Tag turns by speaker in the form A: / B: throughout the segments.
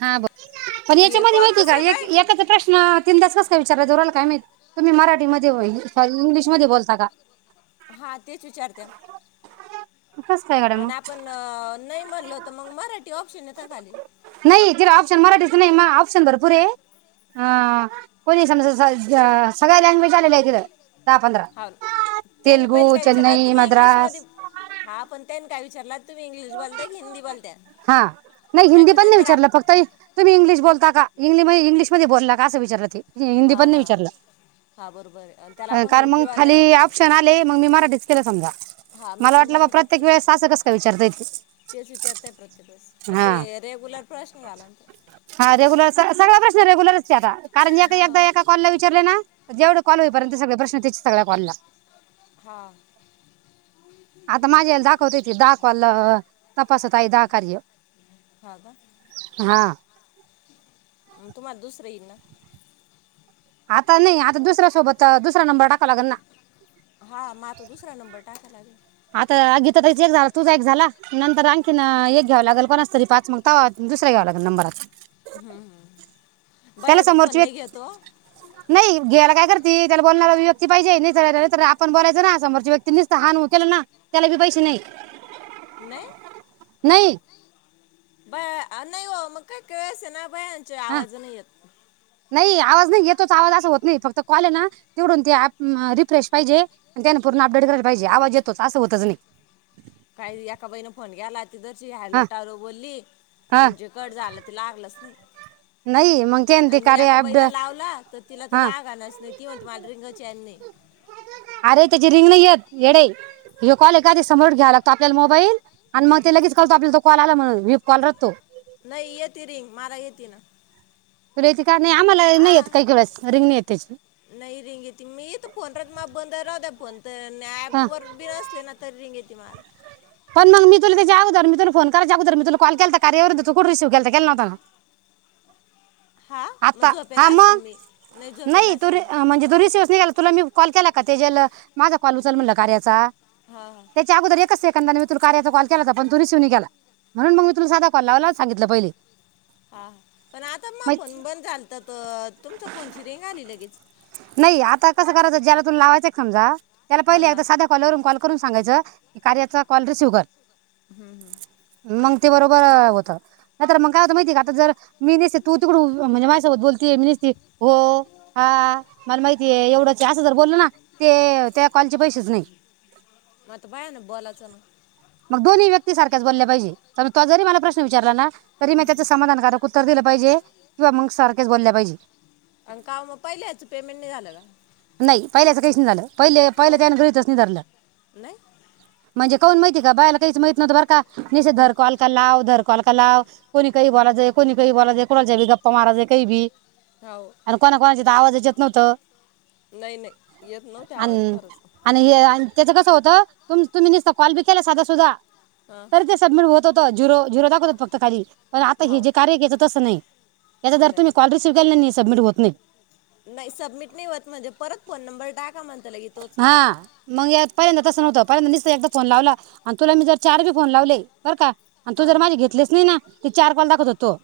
A: हा बघ पण
B: ये
A: याच्यामध्ये
B: कॉल
A: माहिती का
B: दुसरे
A: एक
B: बाय
A: एकाचा प्रश्न तीन दा कस काय विचाराय जो राहिला काय माहित. तुम्ही मराठीमध्ये व्हई इंग्लिशमध्ये बोलता का?
B: हा तेच विचारते.
A: कस काय गड्या
B: आणि
A: मग
B: आपण नाही म्हणलो तर मग मराठी ऑप्शन आहे.
A: नाही झिरो ऑप्शन मराठीच नाही मा ऑप्शन भरपूर आहे, हा कुणी समजा जा
B: हा त्यांनी पहिले
A: तेलगू
B: काय विचारलं
A: चेन्नई
B: तुम्ही इंग्लिश मध्ये
A: मद्रास
B: हा पण त्यानी काय विचारला तुम्ही इंग्लिश बोलताय की हिंदी बोलताय
A: हा नाही हिंदी पण नाही
B: त्याच्यानंतर आप
A: विचारलं, फक्त तुम्ही इंग्लिश बोलता का? इगलि इंग्लिशमध्ये बोलला असं विचारलं ते? हिंदी
B: हा
A: पण नाही
B: हा
A: विचारलं
B: हा बरोबर आहे आणि त्याला आपण हो
A: कारण मग
B: किंवा नाही
A: खाली ऑप्शन आले मग मी मराठीच केलं समजा.
B: हा मी
A: मला
B: पण
A: वाटलं बा
B: मराठीच
A: प्रत्येक
B: आहे.
A: वेळेस आस कस का विचारता येई.
B: तेच विचारतय प्रत्येकच मग
A: हा
B: ते, रेगुलर प्रश्न झालांत
A: हा रेग्युलर सगळा प्रश्न रेग्युलरच कारण एकदा एका कॉलला विचारले ना जेवढं कॉल होईपर्यंत सगळे प्रश्नच सगळ्या कॉलला,
B: हा,
A: आता माझ्या याला दाखवते ते दहा कॉल तपासत आहे, दहा कार्य
B: हा का
A: हा
B: तुम्हाला दुसरे येईल ना.
A: आता नाही आता दुसऱ्यासोबत दुसरा नंबर टाकाव लागेल ना.
B: हा म तो दुसरा नंबर टाकाय लागेल.
A: त्या एक झाला तुझा एक झाला नंतर आणखीन एक घ्याववा लागेल कोणा तरी पाच मग तावा दुसरा्या घ्यावा लागल नंबरचा.
B: हम्म हम्म
A: त्याला
B: भैय्या भी फोन
A: समोरची व्यक्ती
B: नाही घेतो.
A: नाही घ्यायला काय करते त्याला बोलणारी व्यक्ती पाहिजे नाही नाही तर आपण बोलायचं ना समोरच्या व्यक्ती निसत हा न हू केला ना त्याला बी पैसे नाही.
B: नाही.
A: नाही.
B: ब आ नाही मग काय कस ना. पयाचे
A: हा
B: आवाज नाही येत.
A: नाही आवाज नाही येतोच आवाज असा होत नाही फक्त कॉल आहे ना तेवडून ते रिफ्रेश पाहिजे त्याने पूर्ण अपडेट करायला पाहिजे आवाज येतोच असं होतच नाही.
B: काही एका बईण फोन घ्याला. तिरची
A: हा
B: हलोटावर बोलली
A: हा
B: आणि जे कड झालं ते लागलंच नाही.
A: नाही मग ते ते
B: आणि
A: कारे
B: एका
A: अड
B: बाईला लावला तर तिला तर
A: हा
B: लागानच नाही ती म्हणते मला रिंगाची आणि नाही
A: अरे त्याची रिंग नाही येत येडे हे कॉल एखाद समोर घ्यावा लागतो आपल्याला मोबाईल आणि मग ते लगेच कळतो आपला तो कॉल आला म्हण व्हीप कॉल रतो.
B: नाही येति रिंग मारा घेत ना.
A: प्रती
B: ह
A: त्याची
B: नाही रिंग त मीेत पनात मा बंद रा तर ऍप
A: हा
B: वर बिर असले ना तर रिंग इततेमल
A: पण मग मी तुला त्याच्या अगोदर मी तुला फोन करायच्या अगोदर मी तुला कॉल केलता कार्यावरून तू कोण रिसीव्ह केता के नाव
B: हा मग
A: आता
B: झोपेला
A: हा
B: असेल
A: मग
B: मी झोपेला
A: नाही तु
B: असेल मी
A: म्हणजे दोन्स दिवस निघाला तुला मी कॉल केला. का तेजल माझा कॉल उचल म्हणला कार्याचा
B: हा हा
A: त्याच्या अगोदर एकच. मी तू कार्याचा कॉ केला हो पण तू रिसिनी केला म्हून मी तुला साधा कॉल लावला सांगितलं पहिले.
B: हा पण आता म
A: मग
B: फन ब पण चालत तुमच फनची रिंग आली लगेच.
A: तूला लावायच समजा. त्याला
B: हा
A: पहिले
B: ना हा
A: एकदा
B: ना.
A: साध्या कॉलवरून कॉल करून सा सांगायचं की कार्याचा कॉल रिसिव कर
B: हम्म हम्म.
A: मग ते बरोबर होत नाही तर मग काय आता माहिती का आता जर मी नेसे तू तिकडू. म्हणजे माझ्यासोबत बोलते मीनीसते हो हा मला माहितीय एवढंच असं ज बोलल ना ते त्या कॉलेचे पैसेच नाही.
B: मग आता बाया ना बोलायचं ना
A: मग दोन्ही व्यक्ती सारख्याच बोलल्या पाहिजे. तर तो जरी मला प्रश्न विचारला ना. तरी मी त्याच समाधान कराक उत्तर दिलं. बजे. किंवा मग सारख्याच बोलल्या पाहिजे.
B: आणि का मग पहिल्या ह्याचं पेमेंट नाही झालं का
A: नाही पहिल्याच काही नि झालं पहि पहिलं
B: कहू
A: त्यान गृहीतच नि धरलं
B: नाही
A: म्हणजे काऊन माहिती का बायला काही माहित न्हत बर का.
B: हम्म.
A: निचेधर को हलका लावधर [unintelligible] एकमेकाला कोणी काही बोलायचं कोणी काही बोलायचं कुणाच्या बी गप्पा. तुम्हाारा जे काही भी.
B: हो
A: आणि कोणा कोणाची तर आवाजच येत. नव्हतं.
B: नाही नाही येत नव्हते आवाज
A: आन
B: खरंच
A: आणि हे त्याच कसं होतं तु तुम्ही नुसत कॉल बी केला साध सुधा
B: हां
A: तरी ते सबमिट होत हो‌ झिरो झिरो दाखवतात फक्त खाली. पण आता हे
B: हो
A: जे कार्य हेज तसं नाही. याचा जर तुम्ही
B: नाही.
A: कॉल रिसिव्ह केला नाही सबमिट होत नाही
B: नाही सबमिट नाही होत म्हणजे परत फोन नंबर टाक कमल
A: हा मंगयात पहिल्यांदा तस नवतं. पहिल्यांदा निसता एकदा फोन लावला आणि तुला मी जर चारबी फोन लावले, बर का आणि तू
B: हां
A: जर माझे घेतलेच नाही ना चार कॉल दाखवत होतो.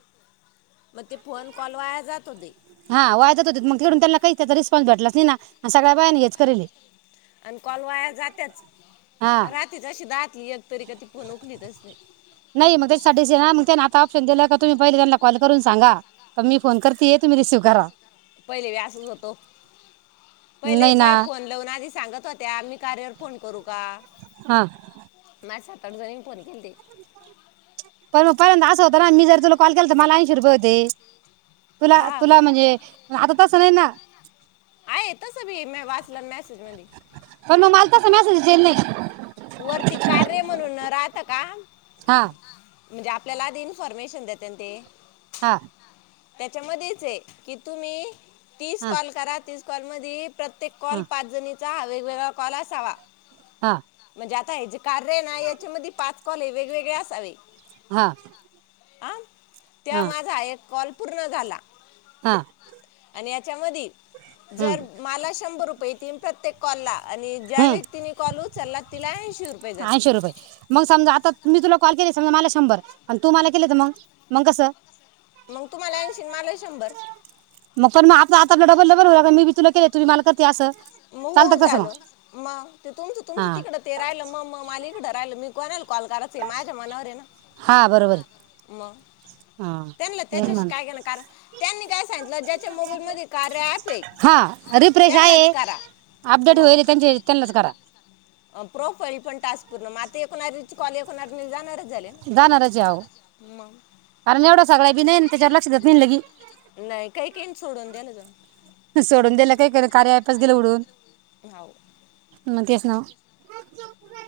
B: म ते फोन कॉल वाया जात होते.
A: तिकडूून त्यां काही त्याचा रिस्पॉन्स भेटलाच नाही ना, सग्याळ्या बाया करले.
B: आणि कॉल वाया जातेच.
A: हा
B: राती अशी दात एकतरी ती फोन उखलीत नसते.
A: नाही मग त्याचसाठी ना मग त्याने आप्शन दिलं का तुम्ही पहिले त्यां कॉल करून सांगा, की मी फोन करतेय तुम्ही रिसीव्ह करा.
B: पहिले बी असचं होतो. पहिले
A: नाही ना
B: बाय फोन लावून आधी सांगत होत्या मी कार्य वर फोन करू का?
A: हा.
B: माझ सात, आठ जणीनी फोन केलेते.
A: पण मग पर्यंत असं होत ना मी जर तुला कॉल केला तर मला ऐंशी रुपये होते. तुला
B: हा
A: तुला
B: मग
A: म्हणजे आता तसं नाही ना.
B: आहे तस भी मी वाचलाना मेसेज मधी,
A: पण मग मला तसं मेसेज येईल नाही
B: वरती कार्य म्हणून राह का
A: हा.
B: म्हणजे आपल्याला आधी इन्फॉर्मेशन देतेन ते.
A: हा.
B: त्याच्यामध्येच आहे की तुम्ही तीस
A: हा
B: कॉल करा. तीस कॉल मध्ये प्रत्येक कॉल
A: हा
B: पाच जणी हा वेगवेगळा कॉल असावा.
A: हा.
B: जे आता आहे जे कार्य ना याच्यामध्ये पाच. कॉले वेगवेगळे असावे.
A: हा.
B: आं. ते
A: हा
B: माझा एक कॉल. पूर्ण झाला.
A: हा.
B: आणि यांच्यामध्ये.
A: हम्म
B: जर मला शंभर रुपये तीन प्रत्येक. कॉलला. आणि ज्या
A: हम्म
B: व्यक्तीनी कॉल उचलला तिला ऐंशी रुपये जातीत.
A: ऐंशी तर मला शंभर पण तू मला केले तर मग मग कसं.
B: मग तुम्हाला ऐंशी आणि मला शंभर
A: मग पण मग आपलं आता आपला डबल डबल होणार का मी बी तुला केले. [unintelligible]
B: मगं
A: चालतं
B: होऊ
A: कसं मग
B: झालं. मग ते तुमचं तुमच
A: हा
B: तिकडं ते राहिलं मग मग मला इकडं राहिलं मी. [unintelligible] कॉल करायच ये माझ्या मनावर आहे ना
A: हा बरोबर आहे
B: मग.
A: हा
B: त्यांला
A: तेच
B: त्याच्याशी
A: म्हण
B: काय घेण कारण त्यांनी काय सांगितलं ज्याच्या मोबाईल मधी कार्या अँप ये
A: हा रिफ्रेश आहे
B: त्यांलाच
A: अपडेट होईल त्यांच्यात त्यांनीच करा.
B: अ प्रोफाईल पण टास्क पूर्ण [unintelligible] [unintelligible] कॉल [unintelligible] जाणारच झाले ना
A: जाणारच ये आओ
B: मग
A: कारण एवढा सगळा बी नाही त्याच्यावर लक्ष देत नाही लगी.
B: नाही काही काही सोडून द्या ना तुम्ही.
A: काय केल कार्या अँप च गेल उडून.
B: [inaudible]
A: मगं तेच ना.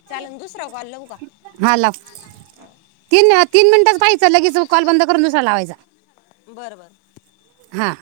B: चालल दुसरा कॉल लावू का.
A: हा लाव तीन तीन मिनिटच पाहिच लगेच कॉल बंद करून दुसरालावायचा.
B: बरं बरं
A: हां.